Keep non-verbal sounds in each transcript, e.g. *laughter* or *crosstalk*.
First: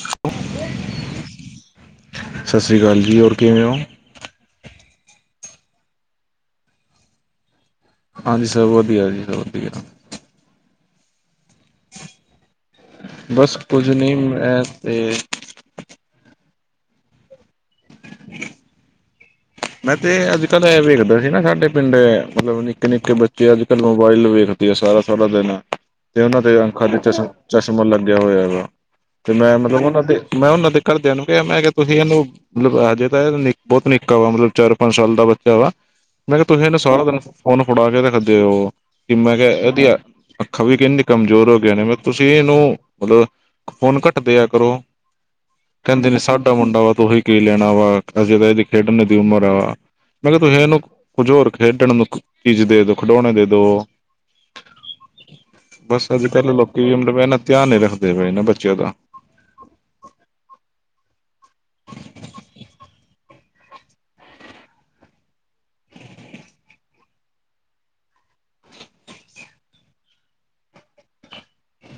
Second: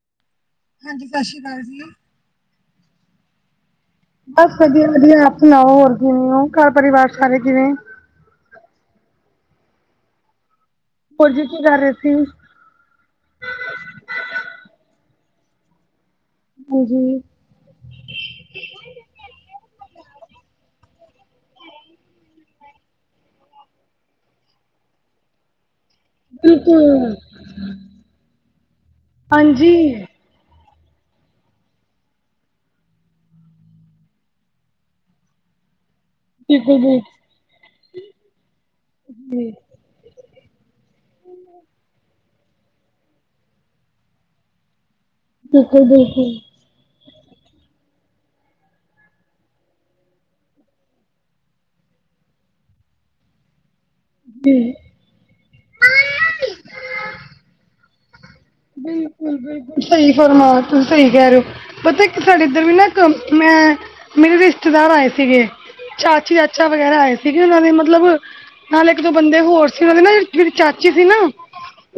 *inaudible* ਹਾਂਜੀ ਸ਼ਸੀ ਕਾਲ ਜੀ। ਸਾਸਰੀ ਕਾਲ ਜੀ ਔਰ ਕਿਵੇਂ ਓ? ਬਸ, ਵਧੀਆ-ਵਧੀਆ ਆਪ ਸੁਣਾਓ ਹੋਰ ਕਿਵੇਂ ਓ, ਘਰ ਪਰਿਵਾਰ ਸਾਰੇ ਕਿਵੇਂ ਹਾਂਜੀ ਸਬ ਵਧੀਆ ਜੀ ਵਧੀਆ। ਹੋਰਜੀ ਕੀ ਕਰ ਰ‌ਏ ਸੀ? ਬਸ ਕੁੱਝ ਨੀ, ਮੈਂ ਤੇ ਹਾਂਜੀ *inaudible* ਮੈਂ ਤੇ ਅੱਜ ਕੱਲ੍ਹ ਇਹ ਵੇਖਦਾ ਸੀ ਨਾ ਸਾਡੇ ਪਿੰਡ ਮਤਲਬ ਨਿੱਕੇ-ਨਿੱਕੇ ਬੱਚੇ ਅੱਜ ਕੱਲ੍ਹ ਮੋਬਾਇਲ ਵੇਖ ਤੇ ਸਾਰਾ-ਸਾਰਾ ਦਿਨ ਤੇ ਉਹਨਾਂ ਦੇ ਅੱਖਾਂ ਦੇ ਬਿਲਕੁਲ ਚਸ਼ਮ ਚਸ਼ਮਾ ਲੱਗਿਆ ਹੋਇਆ ਹੈ ਵਾ ਤੇ ਮੈਂ ਹਾਂਜੀ ਮਤਲਬ ਉਹਨਾਂ ਦੇ ਮੈਂ ਉਹਨਾਂ ਦੇ ਘਰਦਿਆਂ ਨੂੰ ਕਿਹਾ ਮੈਂ ਕਿਹਾ ਤੁਸੀਂ ਇਹਨੂੰ ਮਤਲਬ ਹਜੇ ਤਾਂ ਇਹ ਨ ਬਹੁਤ ਨਿੱਕਾ ਵਾ ਮਤਲਬ ਚਾਰ ਪੰਜ ਸਾਲ ਦਾ ਬੱਚਾ ਵਾ। ਮੈਂ ਕਿਹਾ ਤੁਸੀਂ ਇਹਨੂੰ ਬਿਲਕੁਲ ਬਿਲ ਸਾਰਾ ਦਿਨ ਫੋਨ ਫੜਾ ਕੇ ਰਖਦੇ ਹੋ ਕਿ ਮੈਂ ਜੀ ਕਿਹਾ ਇਹਦੀਆ ਅੱਖਾਂ ਵੀ ਕਿਂਜ ਕਮਜ਼ੋਰ ਹੋ ਗਏ ਨੇ ਮਤਲਬ ਤੁਸੀਂ ਇਹਨੂੰ ਮਤਲਬ ਫੋਨ ਘੱਟ ਦਿਆ ਕਰੋ। ਬਿਲਕੁਲ ਕਹਿੰਦੇ ਨੀ ਬਿਲਕੁਲ ਸਾਡਾ ਮੁੰਡਾ ਵਾ ਤੁਹੀ ਕੀ ਲੈਣਾ ਵਾ ਅਸੀੇ ਤਾਂ ਇਹਦੀ ਖੇਡਣ ਦੀ ਉਮਰ ਵ ਮੈਂ ਕਿਹਾ ਤੁਸੀਂ ਇਹਨੂੰ ਕੁਝ ਹੋਰ ਖੇਡਣ ਨੂੰ ਚੀਜ਼ ਦੇ ਦੋ ਖਿਡੋਣੇ ਦੇ ਦੋ। ਤੇ ਬਸ ਅੱਜ ਕੱਲ ਲੋਕੀ ਵੀ ਮਤਲਬ ਇਹਨਾ ਧਿਆਨ ਨ ਰੱਖਦੇ ਪਏ ਇਹ ਬੱ ਬਿਲਕੁਲ -ਬਿਲਕੁਲ ਸਹੀ ਫਰਮ ਤੁਸੀ ਸਹੀ ਕਹਿ ਰਹੇ ਹੋ। ਪਤਾ ਇੱਕ ਸਾਡੇ ਇੱਧਰ ਵੀ ਨਾ ਇੱਕ ਮੈਂ ਮੇਰੇ ਰਿਸ਼ਤੇਦਾਰ ਆਏ ਸੀਗੇ। ਚਾਚੀ ਚਾਚਾ ਵਗੈਰਾ ਆਏ ਸੀਗੇ ਉਹਨਾਂ ਦੇ ਮਤਲਬ ਨਾਲ ਇੱਕ ਦੋ ਬੰਦੇ ਹੋਰ ਸੀ ਉਹ ਦੇ ਨਾ ਜਿਹੜੀ ਚਾਚੀ ਸੀ ਨਾ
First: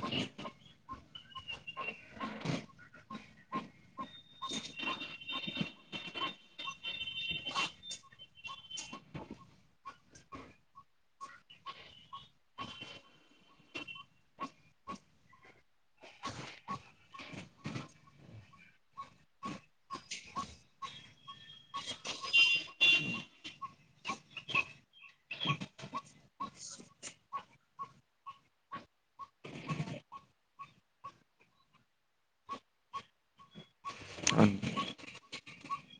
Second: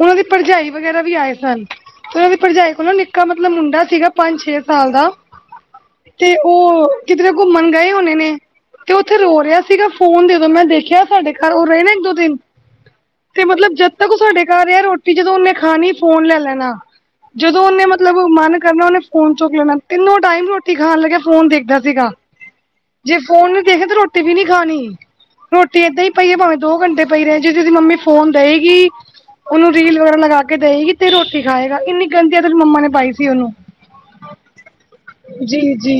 ਉਹਨਾਂ ਦੀ ਭਰਜਾਈ ਵਗੈਰਾ ਵੀ ਆਏ ਸੀ। ਤੇ ਉਹਨਾਂ ਦੀ ਭਰਜਾਈ ਕੋਲ ਨਾ ਨਿੱਕਾ ਮਤਲਬ ਮੁੰਡਾ ਸੀਗਾ ਪੰਜ ਛੇ ਸਾਲ ਦਾ ਤੇ ਉਹ ਕਿਤੇ ਘੁੰਮਣ ਗਏ ਹੋਣੇ ਨੇ। ਤੇ ਉਥੇ ਰੋ ਰਿਹਾ ਸੀਗਾ ਫੋਨ ਦੇ ਦੋ ਮੈਂ ਦੇਖਿਆ ਸਾਡੇ ਘਰ ਉਹ ਰਹੇ ਨੇ ਇੱਕ ਦੋ ਦਿਨ ਤੇ ਮਤਲਬ ਜਦ ਤੱਕ ਉਹ ਸਾਡੇ ਘਰ ਰਿਹਾ ਰੋਟੀ ਜਦੋਂ ਉਹਨੇ ਖਾਣੀ ਫੋਨ ਲੈ ਲੈਣਾ। ਜਦੋਂ ਉਹਨੇ ਮਤਲਬ ਮਨ ਕਰਨਾ ਉਹਨੇ ਫੋਨ ਚੁਕ ਲੈਣਾ ਤਿੰਨੋ ਟਾਈਮ ਰੋਟੀ ਖਾਣ ਲੱਗਿਆ ਫੋਨ ਦੇਖਦਾ ਸੀਗਾ ਜੇ ਫੋਨ ਨੂੰ ਦੇਖਿਆ ਤਾਂ ਰੋਟੀ ਵੀ ਨਹੀਂ ਖਾਣੀ। ਰੋਟੀ ਏਦਾਂ ਹੀ ਪਈ ਹੈ ਭਾਵੇਂ ਦੋ ਘੰਟੇ ਪਈ ਰਹੇ ਜੇ ਉਹਦੀ ਮੰਮੀ ਫੋਨ ਦੇਏਗੀ। ਉਹਨੂੰ ਰੀਲ ਵਗੈਰਾ ਲਗਾ ਕੇ ਦੇਏਗੀ। ਤੇ ਰੋਟੀ ਖਾਏਗਾ ਇੰਨੀ ਗੰਦੀ ਤੇ ਮੰਮਾ ਨੇ ਪਾਈ ਸੀ ਉਹਨੂੰ ਜੀ-ਜੀ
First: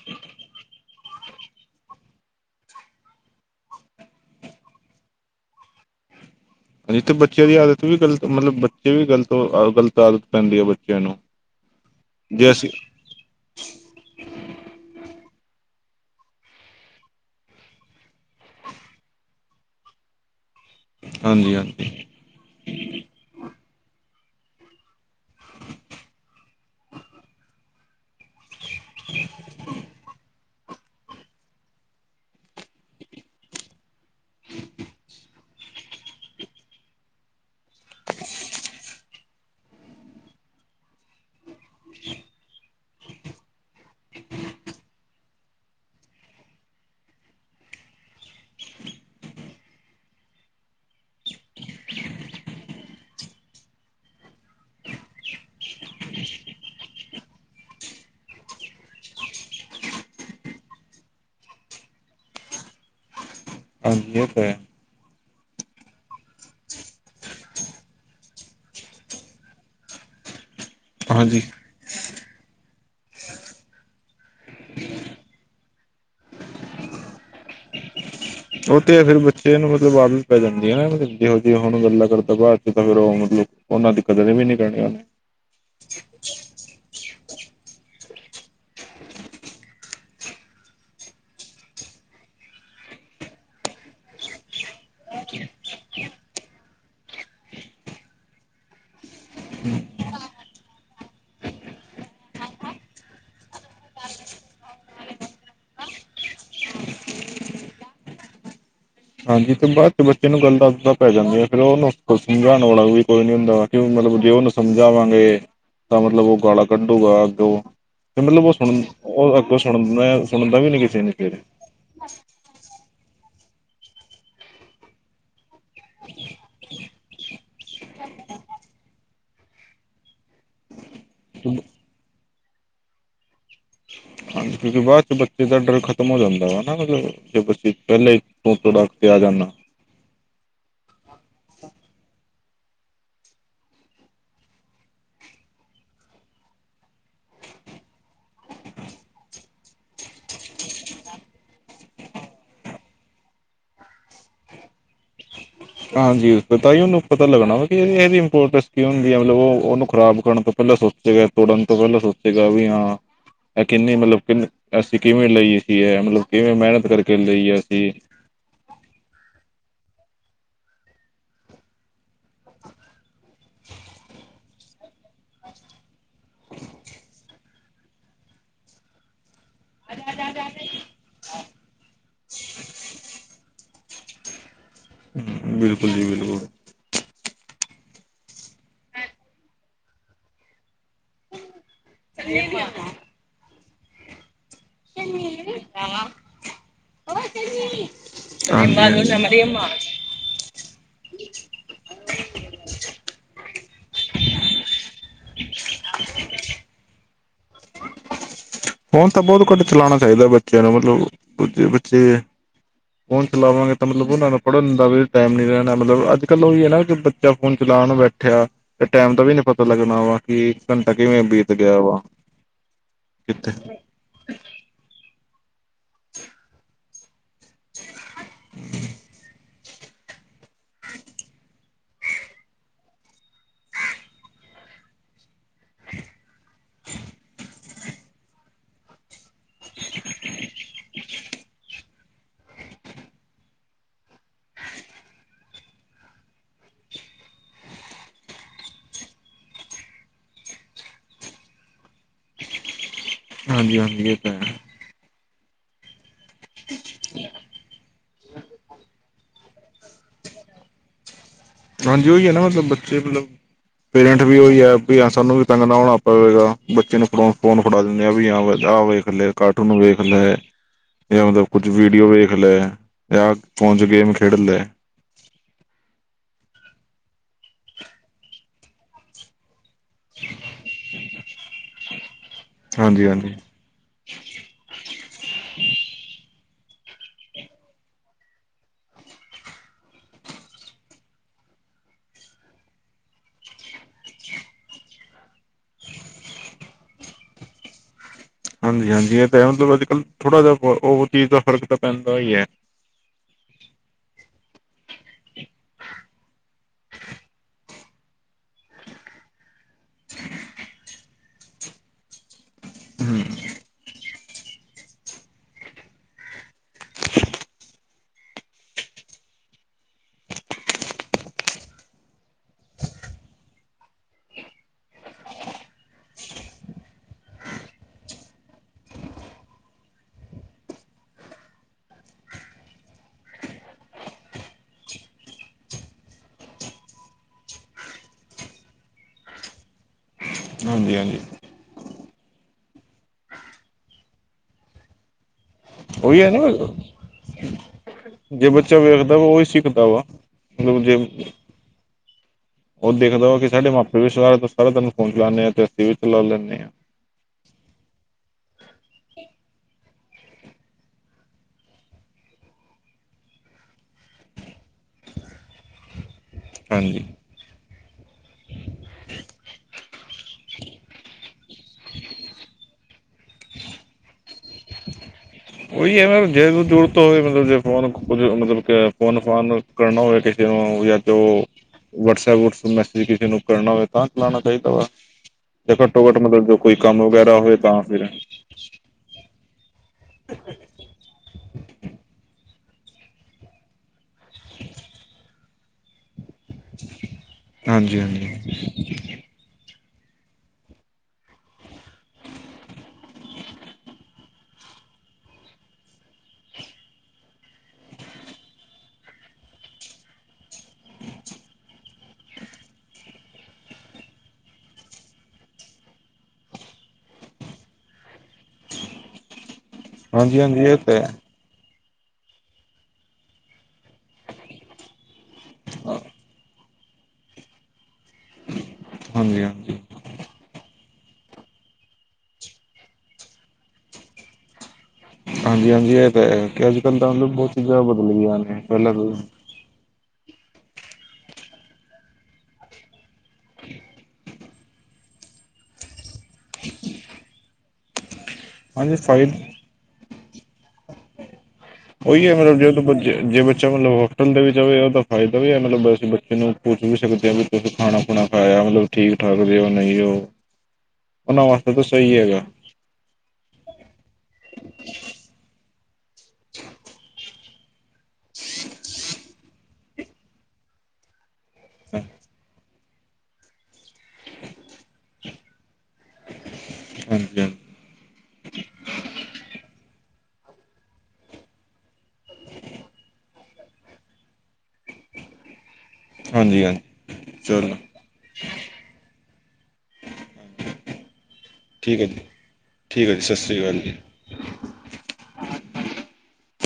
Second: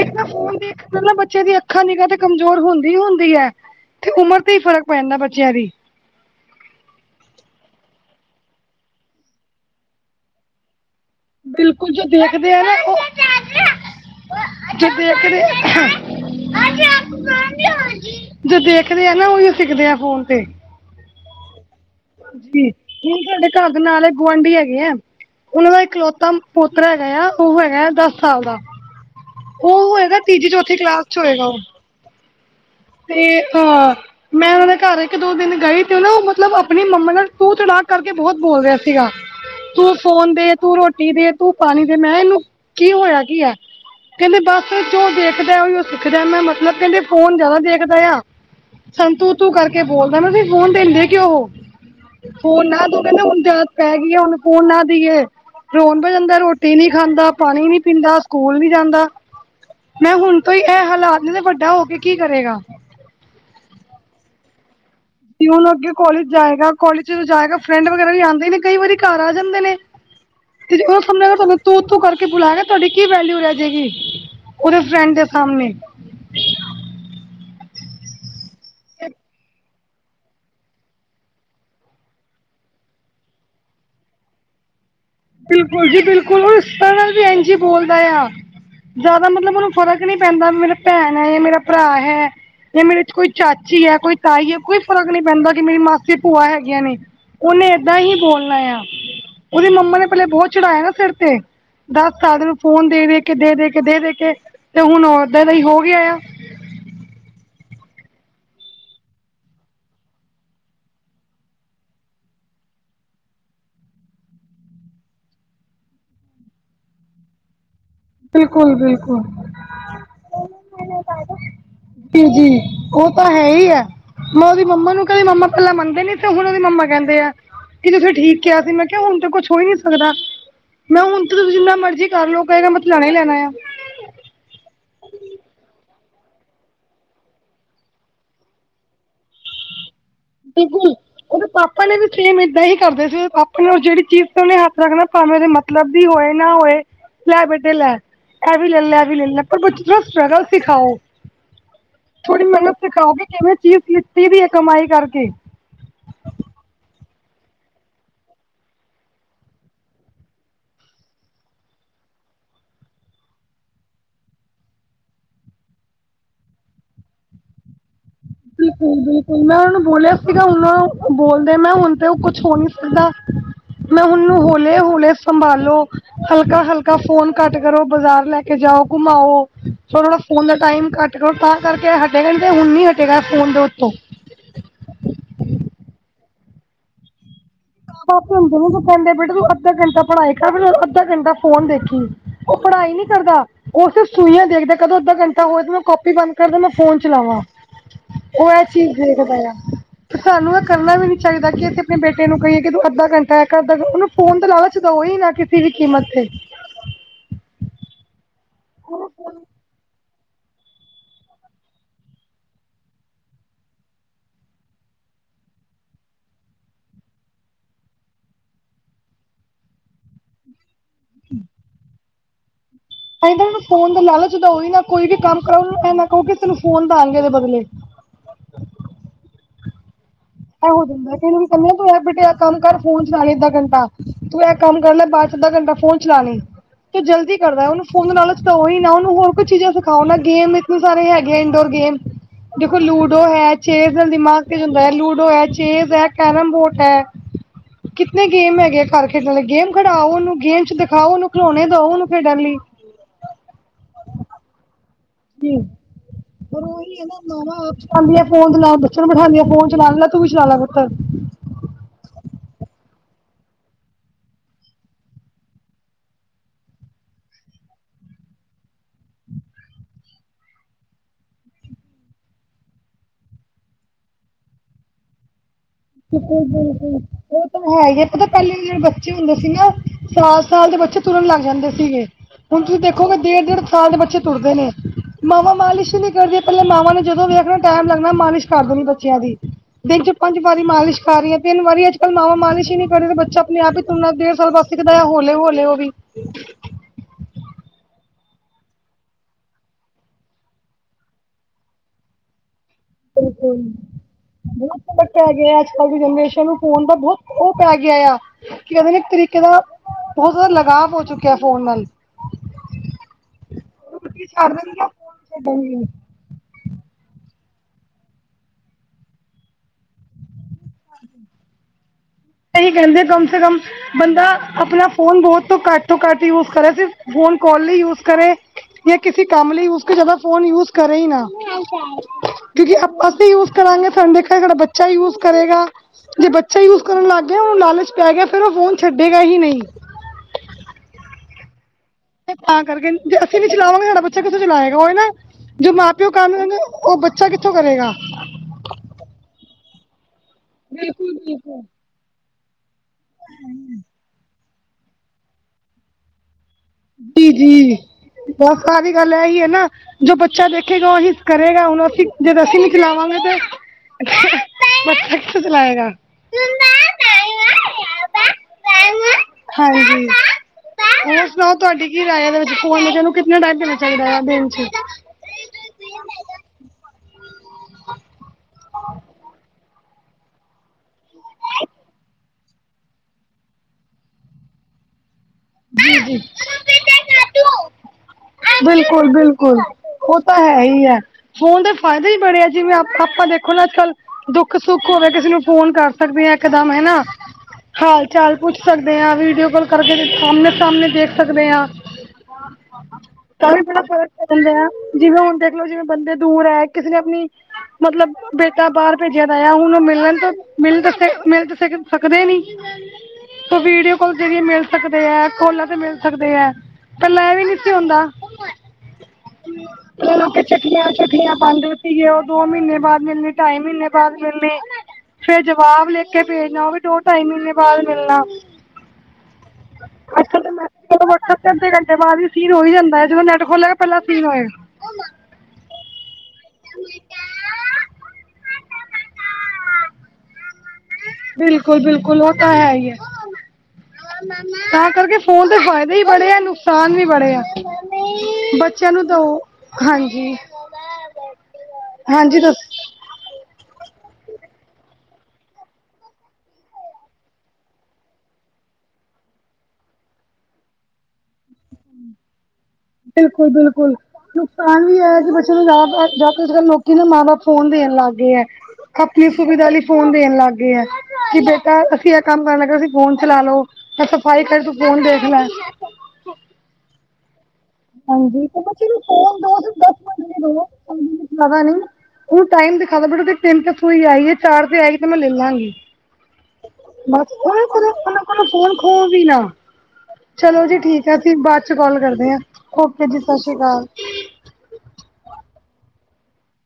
ਇਕ ਤੇ ਫੋਨ ਦੇਖ ਕ ਬੱਚੇ ਦੀ ਅੱਖਾਂ ਨਿਗਾ ਕਮਜ਼ੋਰ ਹੁੰਦੀ-ਹੁੰਦੀ ਹੈ। ਤੇ ਉਮਰ ਤੇ ਹੀ ਫ਼ਰਕ ਪੈਂ ਜਾਂਦਾ ਬੱਚਿਆਂ ਦੀ ਹਾਂਜੀ ਇੱਥੇ ਬੱਚਿਆਂ ਦੀ ਆਦਤ ਵੀ ਗਲਤ ਮਤਲਬ ਬੱਚੇ ਵੀ ਗਲਤ-ਗਲਤ ਆਦਤ ਪੈਂਦੀ ਹੈ ਬੱਚਿਆਂ ਨੂੰ ਬਿਲਕੁਲ ਜੋ ਜੇ ਦੇਖਦੇ ਆ ਅਸੀਂ ਨਾ ਉਹ *inaudible* *unintelligible* ਜੋ ਦੇਖਦੇ ਆ ਨਾ ਉਹੀ ਸਿੱਖਦੇ ਆ ਫੋਨ ਤੇ ਹਾਂਜੀ-ਹਾਂਜੀ ਜੀ ਹੁਣ ਸਾਡੇ ਘਰ ਦੇ ਨਾਲ ਗੁਆਂਢੀ ਹੈਗੇ ਆ। ਉਹਨਾਂ ਦਾ ਇਕਲੌਤਾ ਪੋਤਰਾ ਹੈਗਾ ਆ ਉਹ ਹੈਗਾ ਆ ਦਸ ਸਾਲ ਦਾ *inaudible* ਉਹ ਹੋਏਗਾ ਤੀਜੀ ਚੌਥੇ ਕਲਾਸ 'ਚ ਹੋਏਗਾ ਉਹ ਤੇ ਅਹ ਮੈਂ ਉਹਨਾਂ ਦਾ ਘਰ ਇੱਕ ਦੋ ਦਿਨ ਗਈ। ਤੇ ਉਹ ਨਾ ਮਤਲਬ ਆਪਣੀ ਮੰਮਾ ਨਾਲ ਤੂੰ ਤੜਾਕ ਕਰਕੇ ਬਹੁਤ ਬੋਲ ਰਿਹਾ ਸੀਗਾ। ਤੂੰ ਫੋਨ ਦੇ ਤੂੰ ਰੋਟੀ ਦੇ ਤੂੰ ਪਾਣੀ ਦੇ ਮੈਂ ਇਹਨੂੰ ਕੀ ਹੋਇਆ ਕੀ ਹੈ। ਕਹਿੰਦੇ ਬਸ ਜੋ ਦੇਖਦਾ ਵੀ ਉਹ ਸਿੱਖਦਾ ਮੈਂ ਮਤਲਬ ਕਹਿੰਦੇ ਫੋਨ ਜ਼ਿਆਦਾ ਦੇਖ ਦੇਖਦਾ ਸਾਨੂੰ ਤੂੰ-ਤੂੰ ਕਰਕੇ ਬੋਲਦਾ ਨਾ ਤੁਸੀਂ ਫੋਨ ਦਿੰਦੇ ਕਿਉ ਓ। ਫੋਨ ਨਾ ਦਊ ਕਹਿੰਦੇ ਹੁਣ ਆਦਤ ਪੈ ਗਈ ਹੈ ਉਹਨੂੰ ਫੋਨ ਨਾ ਦੇਈਏ। ਰੋਣ ਬੈਹ ਜਾਂਦਾ ਰੋਟੀ ਨੀ ਖਾਂਦਾ ਪਾਣੀ ਨੀ ਪੀਂਦਾ ਸਕੂਲ ਨੀ ਜਾਂਦਾ। ਮੈਂ ਹੁਣ ਤੋਂ ਹੀ ਇਹ ਹਾਲਾਤ ਨੇ ਤੇ ਵੱਡਾ ਹੋ ਕੇ ਕੀ ਕਰੇਗਾ। ਹਾਂਜੀ ਇਹ ਤਾਂ ਹੈ। ਹੁਣ ਅੱਗੇ ਕੋਲੇਜ ਜਾਏਗਾ ਕੋਲੇਜ 'ਚ ਜਾਏਗਾ ਫਰੈਂਡ ਵਗੈਰਾ ਵੀ ਆਂਦੇ ਨੇ ਕਈ ਵਾਰੀ ਘਰ ਆ ਜਾਂਦੇ ਨੇ। *inaudible* ਤੇ ਉਹ ਹਾਂਜੀ। ਸਾਹਮਣੇ ਤੂੰ ਤੂੰ ਕਰਕੇ ਬੁਲਾ ਕੇ ਤੁਹਾਡੀ ਕੀ ਵੈਲਿਊ ਰਹਿ ਜਾਏਗੀ ਉਹਦੇ ਫਰੈਂਡ ਦੇ ਸਾਹਮਣੇ ਉਹ ਤੇ ਆ ਫਿਰ ਬੱਚੇ ਨੂੰ ਮਤਲਬ ਵਾ ਪੈ ਜਾਂਦੀਆਂ ਨਾ ਜਿਹੋ ਜਿਹੀ ਹੁਣ ਗੱਲਾਂ ਕਰਦਾ ਬਾਅਦ ਚ ਤਾਂ ਫਿਰ ਉਹ ਮਤਲਬ ਉਹਨਾਂ ਦੀ ਕਦਰਤ ਵੀ ਨੀ ਰੈਣੀ ਹੋਣੀ ਬਿਲਕੁਲ ਜੀ ਬਿਲਕੁਲ ਸਾਲਾ ਭੈਣ ਜੀ ਬੋਲਦਾ ਆ ਜਾਦਾ ਮਤਲਬ ਔਨੂੰ ਫਰਕ ਨੀ ਪੈਂਦਾ ਵੀ ਮੇਰਾ ਭੈਣ ਹੈ ਯਾ ਮੇਰਾ ਭਰਾ ਹੈ। ਏਹ ਮੇਰੇ ਚ ਕੋਈ ਚਾਚੀ ਹੈ, ਕੋਈ ਤਾਈ ਹੈ ਕੋਈ ਫ਼ਰਕ ਨੀ ਪੈਂਦਾ ਕਿ ਮੇਰੀ ਮਾਸੀ ਭੂਆ ਹੈਗੀਆਂ ਨੇ। ਉਨੇ ਏਦਾਂ ਹੀ ਬੋਲਣਾ ਆ ਉਹਦੀ ਮੰਮਾ ਨੇ ਪੈਲੇ ਬੌਤ ਚੜ੍ਹਾਇਆ ਨਾ ਸੇਰ ਤੇ। ਦੱਸ ਸਾਲ ਦੇ ਨੂੰ ਫੋਨ ਦੇ ਵੇਖਕੇ ਦੇ ਦੇ ਕੇ ਦੇ ਦੇ ਕੇ ਤੇ ਹੁਣ ਉਹ ਇਦਾਂ ਦਾ ਹੀ ਹੋ ਗਿਆ ਆ। ਹਾਂਜੀ ਤੇ ਬਾਦ ਚ ਬੱਚੇ ਨੂੰ ਗਲਤ ਆਦਤਾ ਪੈ ਜਾਂਦੀਆਂ ਫਿਰ ਓਹਨੂੰ ਸਮਝਾਣ ਵਾਲਾ ਵੀ ਕੋਈ ਨੀ ਹੁੰਦਾ। ਕਿ ਉ ਮਤਲਬ ਜੇ ਔਨੂੰ ਸਮਝਾਵਾਂਗੇ ਤਾਂ ਮਤਲਬ ਓਹ ਗਾਲਾ ਕੱਢੂਗਾ ਅੱਗੋ। ਫਿਰ ਮਤਲਬ ਓਹ ਬਿਲਕੁਲ ਸੁਣ ਬਿਲਕੁਲ ਓਹ ਅੱਗੋਂ ਸੁਣ ਸੁਣਦਾ ਵੀ ਨੀ ਕਿਸੇ ਦੀ ਫਿਰ। ਪੀਜੀ ਔ ਤਾਂ ਹੈ ਹੀ ਹੈ, ਮੈਂ ਉਹਦੀ ਮੰਮਾ ਨੂੰ ਕਹੀ ਮੰਮਾ ਪੈਲਾ ਮੰਨਦੇ ਨੀ ਤੇ ਹੁਣ ਔਦੀ ਮੰਮਾ ਕੈੰਦੇ ਹੈ, ਕਿ ਤੁਸੀਂ ਠੀਕ ਕਿਹਾ ਸੀ ਮੈਂ ਕਿਹਾ ਹੁਣ ਤੇ ਕੁਛ ਹੋ ਹੀ ਨੀ ਸਕਦਾ। ਮੈਂ ਹੁਣ ਤੇ ਤੁਸੀਂ ਜਿੰਨਾ ਮਰਜ਼ੀ ਕਰ ਲੋ ਔ ਕਹੇਗਾ ਮੈਂ ਤੇ ਲੈਣਾ ਹੀ ਲੈਣਾ ਹੈ। ਹਾਂਜੀ ਕਿਉਂਕਿ ਬਾਅਦ ਚ ਬੱਚੇ ਦਾ ਡਰ ਖ਼ਤਮ ਹੋ ਜਾਂਦਾ ਵਾ ਮਤਲਬ ਉੱਪਰ ਸਿਸਟਰ ਨੇ ਉਤੋਂ ਡਰ ਕੇ ਆ ਜਾਣਾ ਟਿਗਲੂ ਉਹਦੇ ਪਾਪਾ ਨੇ ਵੀ ਸੇਮ ਇਦਾਂ ਹੀ ਕਰਦੇ ਜੇ ਪਾਪਾ ਨੇ ਉਸ ਜਿਹੜ ਚੀਜ਼ ਤੇ ਉਹਨੇ ਹੱਥ ਰੱਖਣਾ ਭਾਵੇਂ ਉਹਦੇ ਮਤਲਬ ਦੀ ਹੋਏ ਨਾ ਹੋਏ ਲੈ ਬੇਟੇ ਲੈ ਐ ਵੀ ਲੈ ਲੈ ਐ ਵੀ ਲੈ ਲੈ ਪਰ ਬੱਚੇ ਥੋੜਾ ਸਟ੍ਰਗਲ ਸਿਖਾਓ ਥੋੜੀ ਮਿਹਨਤ ਸਿਖਾਓਗੀ ਕਿਵੇਂ ਚੀਜ਼ ਲਿੱਤੀ ਵੀ ਹੈ ਕਮਾਈ ਕਰਕੇ ਹਾਂਜੀ ਤਾਂ ਹੀ ਉਹਨੂੰ ਪਤਾ ਲੱਗਣਾ ਵਾ ਕਿ ਇਹਦੀ ਇੰਪੋਰਟੈਂਸ ਕੀ ਹੁੰਦੀ ਹੈ ਮਤਲਬ ਉਹਨੂੰ ਖਰਾਬ ਕਰਨ ਤੋਂ ਪਹਿਲਾਂ ਸੋਚ ਸੋਚੇ ਗਾ ਤੋੜਨ ਤੋਂ ਪਹਿਲਾਂ ਸੋਚੇ ਗਾ ਵੀ ਹਾਂ। ਇਹ ਕਿੰਨੀ ਮਤਲਬ ਕਿੰਨ ਅਸੀਂ ਕਿਵੇਂ ਲਈ ਸੀ ਇਹ ਮਤਲਬ ਕਿਵੇਂ ਮਿਹਨਤ ਕਰਕੇ ਲਈ ਹੈ ਅਸੀਂ ਬਿਲਕੁਲ ਬਿਲਕੁਲ ਮੈਂ ਉਹਨਾਂ ਨੂੰ ਬੋਲਿਆ ਸੀਗਾ ਹਣ ਬੋਲਦੇ ਮੈਂ ਹੁਣ ਤੇ ਕੁਛ ਹੋ ਨੀ ਸਕਦਾ ਮੈਂ ਹੁਣ ਹੌਲੇ ਹੌਲੇ ਸੰਭਾਲੋ ਹਲਕਾ-ਹਲਕਾ ਫੋਨ ਘੱਟ ਕਰੋ ਬਜ਼ਾਰ ਲੈ ਕੇ ਜਾਓ ਘੁਮਾਓ। ਥੋੜਾ ਫੋਨ ਦਾ ਟਾਈਮ ਘੱਟ ਕਰੋ ਤਾਂ ਕਰਕੇ ਹਟੇਗਾ ਤੇ ਹੁਣ ਨੀ ਹਟੇਗਾ ਹੈ ਫੋਨ ਦੇ ਉੱਤੋਂ। ਬਿਲਕੁਲ ਜੀ ਬਿਲਕੁਲ। ਪਾਪ ਹੁੰਦੇ ਨੇ ਜੋ ਕੈੰਦੇ ਐ ਬੇਟੇ ਤੂੰ ਅੱਧਾ ਘੰਟਾ ਪੜ੍ਹਾਈ ਕਰ ਫਿਰ ਅੱਧਾ ਘੰਟਾ ਫੋਨ ਦੇਖੀ। ਓਹ ਪੜ੍ਹਾਈ ਨੀ ਕਰਦਾ ਉਹ ਸਿਰਫ ਸੂਈਆਂ ਦੇਖਦਾ। ਕਦੋਂ ਅੱਧਾ ਘੰਟਾ ਹੋਏ ਤੇ ਮੈਂ ਕਾਪੀ ਬੰਦ ਕਰਦਾ ਮੈਂ ਫੋਨ ਚਲਾਵਾਂ। ਉਹ ਐਹ ਚੀਜ਼ ਵੇਖਦਾ ਆ ਤੇ ਸਾਨੂੰ ਐ ਕਰਨਾ ਵੀ ਨੀ ਚਾਹੀਦਾ ਕਿ ਅਸੀੇ ਅਪਣੇ ਬੇਟੇ ਨੂੰ ਕਈਏ ਦੇਖੋ ਅੱਧਾ ਘੰਟਾ ਇੱਕ ਅੱਧਾ ਓਹਨੂੰ ਫੋਨ ਦਾ ਲਾਲਾਚ ਛੜੋਈ ਹੀ ਨਾ ਕਿਸੀ ਵੀ ਕੀਮਤ ਤੇ। ਫੋਨ ਤਾਂ ਬੌਤ ਘੱਟ ਚਲਾਣਾ ਚਾਹੀਦੇ ਬੱਚਿਆਂ ਨੂੰ ਮਤਲਬ ਦੂਜੇ ਬੱਚੇ ਫੋਨ ਚਲਾਵਾਂਗੇ ਤਾਂ ਮਤਲਬ ਉਹਨਾ ਨੂੰ ਪੜ੍ਹਨ ਦਾ ਵੀ ਟਾਈਮ ਨੀ ਰੈਣਾ ਮਤਲਬ ਅੱਜ-ਕੱਲ ਓਹੀ ਹੈ ਨਾ ਕਿ ਬੱ ਜਬ ਫੋਨ ਚਲਾਣ ਨੂੰ ਬੈਠਿਆ ਤੇ ਟਾਈਮ ਦਾ ਵੀ ਨੀ ਪਤਾ ਲੱਗਣਾ ਵਾ ਕਿ ਘੰਟਾ ਕਿਵੇਂ ਬੀਤ ਗਿਆ ਵਾ। ਸਗੋ ਕਿੱਥੇ ਔਨੂੰ ਫੋਨ ਦਾ ਲਾਲਚ ਦਓ ਹੀ ਨਾ ਕੋਈ ਵੀ ਕੰਮ ਕਰ ਆਹ ਨਾ ਕਹੋ ਕਿ ਤੈਨੂੰ ਫੋਨ ਦਵਾਂਗੇ ਇਹਦੇ ਬਦਲੇ। *unintelligible* ਹੈ ਹੋ ਜਾਂਦਾ ਉਨਾਂ ਨੂੰ ਕਹੀਏ ਤੂੰ ਹੈ ਬੇਟੇ ਦਾ ਕੰਮ ਕਰ ਫੋਨ ਚਲਾਲੀ ਅੱਧਾ ਘੰਟਾ ਤੂੰ ਹੈ ਕੰਮ ਕਰ ਲੈ ਬਾਅਦ ਚ ਅੱਧਾ ਘੰਟਾ ਫੋਨ ਚਲਾ ਲਈ। ਤੇ ਜਲਦੀ ਕਰਦਾ ਉਹਨੂੰ ਫੋਨ ਦਾ ਲਾਲਚ ਦਓ ਹੀ ਨਾ ਔਨੂੰ, ਹੋਰ ਕੁਝ ਚੀਜ਼ਾਂ ਸਿਖਾਓ ਨਾ ਗੇਮ ਇਤਨੀ ਸਾਰੀ ਹੈਗੇ ਹੈ ਇੰਡੋਰ ਗੇਮ। ਦੇਖੋ ਲੂਡੋ ਹੈ ਚੇਜ ਨਾਲ ਦਿਮਾਗ ਤੇਜ ਹੁੰਦਾ। ਲੂਡੋ ਲੂਡੋ ਹੈ, ਚੇਜ਼ ਹੈ, ਕੈਰਮ ਬੋਟ ਹੈ। ਕਿੰਤਨੇ ਗੇਮ ਹੈਗੇ ਆ ਘਰ ਖੇਡਣ ਲਈ। ਗੇਮ ਖੜਾਓ ਓਨੂੰ ਗੇਮ ਚ ਦਿਖਾਓ ਉਹਨੂੰ ਖਿਲੋਣੇ ਦਓ ਓਨੂੰ ਖੇਡਣ ਲਈ। ਹਾਂਜੀ ਹਾਂਜੀ, ਏ ਤਾਂ ਹੈ। ਜੀ ਪਰ ਓਹੀ ਹੈ ਨਾ ਮਾਵਾਂ ਆਪ ਚਲਾਂਦੀ ਫੋਨ। *unintelligible* ਤੈਨੂੰ ਬਿਠਾਣੀ ਆ ਫੋਨ ਚਲਾ ਲੈ ਤੂੰ ਵੀ ਚਲਾ ਲੈ ਘਰ। ਹਾਂਜੀ, ਓਹੀ ਏ ਨਾ ਮਤਲਬ ਬੱਚੇ ਮਤਲਬ ਪੇਰੈਂਟ ਵੀ ਓਹੀ ਹੈ ਬਈ ਹਾ ਸਾਨੂੰ ਵੀ ਤੰਗ ਨਾ ਹੋਣਾ ਪਵੇਗਾ, ਬੱਚੇ ਨੂੰ ਫੜੋ ਫੋਨ ਫੜਾ ਦਿੰਦੇ ਆ ਬੀ ਆਵਦ ਆਵੇਖ। ਕਲੇ ਕਾਰਟੂਨ ਵੇਖ ਲਏ। ਯਾ ਔਦੈ ਕੁਝ ਵੀਡੀਓ ਵੇਖ ਲੈ ਯਾ ਫੋਨ ਚ ਗੇਮ ਖੇਡ ਲੈ। *unintelligible* ਕੁਲ ਬਿਲਕੁਲ ਔ ਤਾਂ ਹੈ ਈ ਏ ਪਤਾ ਪੈਲੇ ਜੇੜੇ ਬੱਚੇ ਹੁੰਦੇ ਸੀ ਨਾ ਸਯਾਲ ਸਾਲ ਦੇ ਬੱਚੇ ਤੁਰਨ ਲੱਗ ਜਾਂਦੇ ਸੀਗੇ, ਹੁਣ ਤੁਸੀਂ ਹਾਂਜੀ ਦੇਖੋਗੇ ਹਾਂਜੀ ਡੇਢ-ਡੇਢ ਸਾਲ ਦੇ ਬੱਚੇ ਤੁਰਦੇ ਨੇ। ਮਾਵਾਂ ਮਾਲਿਸ਼ ਹੀ ਨੀ ਕਰ ਰਹਿਆਂ ਪਹਿਲਾਂ ਮਾਵਾਂ ਨੇ ਜਦੋਂ ਵੀ ਦੇਖਣਾ ਟਾਈਮ ਲੱਗਣਾ ਮਾਲਿਸ਼ ਕਰ ਦੇਣੀ ਬੱਚਿਆਂ ਦੀ। ਦਿਨ 'ਚ ਪੰਜ। ਤਿੰਨ ਵਾਰੀ ਮਾਲਿਸ਼ ਕਰ ਰਹੀ ਹੈ। ਤਿੰਨ ਵਾਰੀ ਅੱਜਕੱਲ ਮਾਵਾਂ ਮਾਲਿਸ਼ ਹੀ ਨਹੀਂ ਕਰ ਰਹੀਆਂ ਤੇ ਬੱਚਾ ਆਪਣੇ ਆਪ ਹੀ ਤੁਰਨਾ ਡੇਢ ਸਾਲ ਬਾਅਦ ਸਿੱਖਦਾ ਆ ਹੌਲੇ ਹੌਲੇ। ਤੇ ਉਹ ਵੀ। ਹਾਂਜੀ ਹਾਂਜੀ ਇਹ ਤਾਂ ਹੈ ਮਤਲਬ ਅੱਜ ਕੱਲ੍ਹ ਥੋੜ੍ਹਾ ਜਿਹਾ ਉਹ ਚੀਜ਼ ਦਾ ਫ਼ਰਕ ਤਾਂ ਪੈਂਦਾ ਹੀ ਹੈ। ਬਿਲਕੁਲ। ਬਹੁਤ ਫ਼ਰਕ ਪੈ ਗਿਆ ਅੱਜ ਕੱਲ੍ਹ ਦੀ ਜਨਰੇਸ਼ਨ ਨੂੰ ਫੋਨ ਦਾ ਬਹੁਤ ਉਹ ਪੈ ਗਿਆ ਆ। ਕਿ ਉਹਦੇ ਨਾਂ ਇੱਕ ਤਰੀਕੇ ਦਾ ਬਹੁਤ ਜ਼ਿਆਦਾ ਲਗਾਵ ਹੋ ਚੁੱਕਿਆ ਫੋਨ ਨਾਲ਼। ਹੂੰ। ਕੁਛਵੀ ਛੱਡਦੇਣ ਗੇਆ ਫੋਨ ਛਡਣਗੇ। ਸਹੀ ਕੈੰਦੇ ਐ ਕਮ ਸੇ ਕਮ ਬੰਦਾ ਅਪਣਾ ਫੋਨ ਬੌਤ ਤੋ ਘੱਟ ਤੋਂ ਘੱਟ ਯੂਸ ਕਰੇ ਸਿਰਫ ਫੋਨ ਕੋਲ ਲਈ ਯੂਸ ਕਰੇ। ਯਾ ਕਿਸੀ ਕੰਮ ਲਈ ਉਸ ਕੀ ਜੈਦਾ ਫੋਨ ਯੂਸ ਕਰੇ ਈ ਨਾ। ਕਿਉਂਕਿ ਅਪ ਅਸੀਂ ਯੂਜ ਕਰਾਂਗੇ ਸਾਨੂੰ ਦੇਖਐ ਕੇੜਾ ਬੱਚਾ ਯੂਸ ਕਰੇਗਾ। ਜੇ ਬੱਚਾ ਯੂਸ ਕਰਨ ਲੱਗ ਗਿਆ, ਹੁਣ ਲਾਲਚ ਪੈ ਗਿਆ ਫੇਰ ਓਹ ਫੋਨ ਛੱਡੇ ਗਾ ਹੀ ਨਹੀਂ। ਹਾਂਜੀ, ਹਾਂਜੀ। ਤੇ ਤਾਂ ਕਰਕੇ ਜੇ ਅਸੀਂ ਨੀ ਚਲਾਵਾਂਗੇ ਸਾਡਾ ਬੱਚਾ ਕਿੱਥੋਂ ਚਲਾਏਗਾ? ਓਹੀ ਨਾ, ਜੋ ਮਾਂ-ਪਿਓ ਉਹੀ ਹੈ ਕਾਮ ਨਾ ਕੰਦੇ ਓਹ ਬੱ ਬੱਚਾ ਕਿੱਥੋਂ ਕਰੇਗਾ? ਜੇ ਬੱਚਾ ਵੇਖਦਾ ਵਾ ਓਹੀ ਸਿੱਖਦਾ ਵਾ। ਮਤਲਬ ਬਿਲਕੁਲ-ਬਿਲਕੁਲ। ਹੁਣ ਦੇਖਲੋ ਕਿ ਸਾਡੇ ਮਾਪੇ ਵੀ ਸਾਰਾ ਤੋਂ ਸਾਰਾ ਦਿਨ ਫੋਨ ਚਲਾਉਂਦੇ ਆ ਤੇ ਅਸੀਂ ਵੀ ਚਲਾ ਲੈਂਦੇ ਹਾਂ। ਜੀ ਜੀ ਬਸ ਸਾਰੀ ਗੱਲ ਇਹੀ ਹੈ ਨਾ। ਜੋ ਬੱਚਾ ਦੇਖੇਗਾ ਉਹੀ ਕਰੇਗਾ ਹੁਣ ਅਸੀਂ ਜਦ ਅਸੀਂ ਨਹੀਂ ਚਲਾਵਾਂਗੇ ਤੇ। ਅੱਛਾ ਬੱਚਾ ਕਿੱਥੋਂ ਚਲਾਏਗਾ। ਹਾਂਜੀ। ਹਾਂਜੀ ਉਸ। ਸੁਣਾਓ ਤੁਹਾਡੇ ਕੀ ਰਹੈ ਇਹਦੇ ਵਿੱਚ ਫੋਨ ਬੱਚੇ ਨੂੰ ਕਿੰਨਾ ਟਾਈਮ ਦੇਣਾ ਚਾਹੀਦਾ ਆ ਦਿਨ ਵਿੱਚ। ਉਹੀ ਹੈ ਮੈਮ ਜੇ ਕੋਈ ਜ਼ਰੂਰ ਹੋਵੇ ਮਤਲਬ ਜੇ ਫੋਨ ਕੁੱਝ ਮਤਲਬ ਫ਼ੋਨ ਫਾਨ। ਕਰਨਾ ਹੋਵੇ ਕਿਸੇ ਨੂੰ ਜਾਂ। ਜੋ ਵਟਸਐਪ ਵਟਸੁਐਪ ਮੈਸੇਜ ਕਿਸੇ ਨੂੰ ਕਰਨਾ ਹੋਵੇ ਤਾਂ ਚਲਾਉਣਾ ਚਾਹੀਦਾ ਵਾ। ਤੇ ਜੀ ਘੱਟੋ ਜੀ ਘੱਟ ਮਤਲਬ ਜੋ ਕੋਈ ਕੰਮ ਵਗੈਰਾ ਹੋਵੇ ਤਾਂ ਫਿਰ। ਬਿਲਕੁਲ ਬਿਲਕੁਲ ਉਹ ਤਾਂ ਹੈ ਹੀ ਹੈ ਫ਼ੋਨ ਦੇ ਫਾਇਦੇ ਹੀ ਬੜੇ ਹੈ। ਜਿਵੇਂ ਆਪਾਂ ਦੇਖੋ ਨਾ ਅੱਜ ਕੱਲ੍ਹ ਦੁੱਖ ਸੁੱਖ ਹੋਵੇ ਕਿਸੇ ਨੂੰ ਫ਼ੋਨ ਕਰ। ਸਕਦੇ ਹਾਂ। ਇਕਦਮ ਹਨਾ ਹਾਂਜੀ ਹਾਲ ਹਾਂਜੀ ਚਾਲ ਪੁੱਛ ਸਕਦੇ ਹਾਂ। ਵੀਡੀਓ ਕਾਲ ਕਰਕੇ। ਆਮਣੇ ਸਾਹਮਣੇ ਦੇਖ ਸਕਦੇ ਹਾਂ। ਤਾਂ ਵੀ ਬੜਾ ਫਰਕ ਪੈੈਂਦਾ ਆ। ਜਿਵੇਂ ਹੁਣ ਦੇਖਲਓ ਜਿਵੇਂ ਬੰਦੇ ਦੂਰ ਹੈ। ਕਿਸੇ ਨੇ ਆਪਣੀ ਮਤਲਬ। ਬੇਟਾ ਬਾਹਰ ਭੇਜਿਆ ਦਾ ਆ ਹੁਣ ਮਿਲਣ ਤੋਂ ਮਿਲ ਤੇ ਮਿਲ ਸਕਦੇ ਨੀ। ਉਹ ਵੀਡੀਓ ਕੋਲ ਜਰੀਏ ਮਿਲ਼। ਸਕਦੇ ਹੈ। ਕੋਲਾਂ ਤੇ ਮਿਲ ਸਕਦੇ ਹੈ। ਪਹਿਲਾਂ ਇਹ ਵੀ ਨਹੀਂ ਸੀ ਹੁੰਦਾ। ਹੁਣ ਹਾਂਜੀ ਅੱਗੇ ਹਾਂਜੀ ਇਹ ਚਿੱਠੀਆਂ ਤਾਂ ਹੈ ਚੁਠੀਆ। ਪਾਉਂਦੇ ਸਨ ਉਹ ਦੋ ਮਹੀਨੇ ਬਾਅਦ ਮਿਲਣੀ ਢਾਈ ਮਹੀਨੇ ਬਾਅਦ ਮਿਲਣੀ। ਫੇਰ ਜਵਾਬ ਲਿਖ ਕੇ ਭੇਜਣਾ ਉਹ ਵੀ ਦੋ ਢਾਈ ਮਹੀਨੇ ਬਾਅਦ ਮਿਲਣਾ। ਹਾਂਜੀ ਹਾਂਜੀ। ਅੱਜ ਕੱਲ੍ਹ ਤੇ ਮੈਸਜ ਵੇਖੋ ਵਟਸਐਪ ਤੇ ਘੰਟੇ ਬਾਅਦ ਵੀ ਸੀਨ ਹੋ ਹੀ ਜਾਂਦਾ ਹੈ। ਜਦੋਂ ਨੈੱਟ ਖੋਲਿਆ ਗਿਆ ਪਹਿਲਾਂ ਸੀਨ ਹੋਏਗਾ। ਹਾਂਜੀ ਹਾਂਜੀ ਇਹ ਤਾਂ ਹੈ ਕਿ ਅੱਜ ਕੱਲ੍ਹ ਤਾਂ ਆਮ ਬਹੁਤ ਚੀਜ਼ਾਂ ਬਦਲ ਗਈਆਂ ਨੇ ਪਹਿਲਾਂ ਤੋਂ। ਬਿਲਕੁਲ ਬਿਲਕੁਲ ਉਹ ਤਾਂ ਹੈ ਹੀ। ਤਾਂ ਕਰਕੇ ਫੋਨ ਦੇ ਫ਼ਾਇਦੇ ਵੀ ਬੜੇ ਆ ਨੁਕਸਾਨ ਵੀ ਬੜੇ ਆ। ਬੱਚਿਆਂ ਹਾਂਜੀ ਨੂੰ ਫਾਇਦ ਦਿੳ ਹਾਂਜੀ। ਉਹੀ ਹੈ ਹਾਂਜੀ ਦੱਸ ਮਤਲਬ ਜਦੋਂ ਤੋਂ ਬੱਚੇ ਜਿਵੇਂ। ਬੱਚਾ ਮਤਲਬ ਹੋਸਟਲ ਦੇ ਵਿੱਚ ਜਾਵੇ ਉਹਦਾ ਫਾਇਦਾ ਵੀ ਹੈ ਮਤਲਬ ਅਸੀਂ ਬੱਚੇ ਨੂੰ ਪੁੱਛ ਵੀ ਸਕਦੇ ਹਾਂ ਵੀ ਤੁਸੀਂ ਖਾਣਾ ਖੁਣਾ ਖਾਇਆ ਮਤਲਬ। ਠੀਕ ਠਾਕ ਦਿਓ ਨਹੀਂ ਉਹ ਉਹਨਾਂ ਵਾਸਤੇ ਤਾਂ ਸਹੀ ਹੈਗਾ। ਬਿਲਕੁਲ- ਬਿਲਕੁਲ ਨੁਕਸਾਨ ਵੀ ਇਹ ਕਿ ਬੱਚੇ ਨੂੰ ਆਪ ਜਾਕਰ ਲੋਕੀ ਨਾ ਮਾਂ ਬਾਪ ਫੋਨ ਦੇਣ ਲੱਗ ਗਏ ਹੈ ਆਪਣੀ ਸੁਵਿਧਾ ਲਈ ਫੋਨ ਦੇਣ ਲੱਗ ਗਏ ਹੈ ਕਿ ਹਾਂਜੀ ਅਸੀਂ ਇਹ ਕੰਮ ਕਰਨਾਗੇ ਅਸੀਂ ਫੋਨ ਚਲਾ ਲੋ ਸਫ਼ਾਈ ਕਰ ਤੂੰ ਫੋਨ ਦੇਖ ਲ ਹਾਂਜੀ- ਹਾਂਜੀ ਹਾਂਜੀ ਬੱਚੇ ਨੂੰ ਫੋਨ ਦਿਓ ਦੱਸ ਮਿੰਟ ਵਾਸਤੇ ਬਸ ਉਹੂੰ ਟਾਈਮ ਦਿਖਾਦਾ ਬੇਟਾ ਦੇਖ ਤਿੰਨ ਤੇ ਸੂਈ ਆਈਏ ਚਾਰ ਤੇ ਆਏਈ ਤੇ ਮੈਂ ਲੈ ਲਵਾਂਗੀ ਹਾਂਜੀ ਬਸ ਹਾਂਜੀ ਚਲੋ ਫੋਨ ਓਨਾ ਕੋਲੋ ਖੋ ਵੀ ਨਾ ਚਲੋ ਜੀ ਠੀਕ ਅਸੀਂ ਬਾਅਦ ਚ ਕਾਲ ਠੀਕ ਹੈ ਜੀ ਕਰਦੇ ਹਾਂ ਓਕੇ ਜੀ ਸਤਿ ਸ਼੍ਰੀ ਅਕਾਲ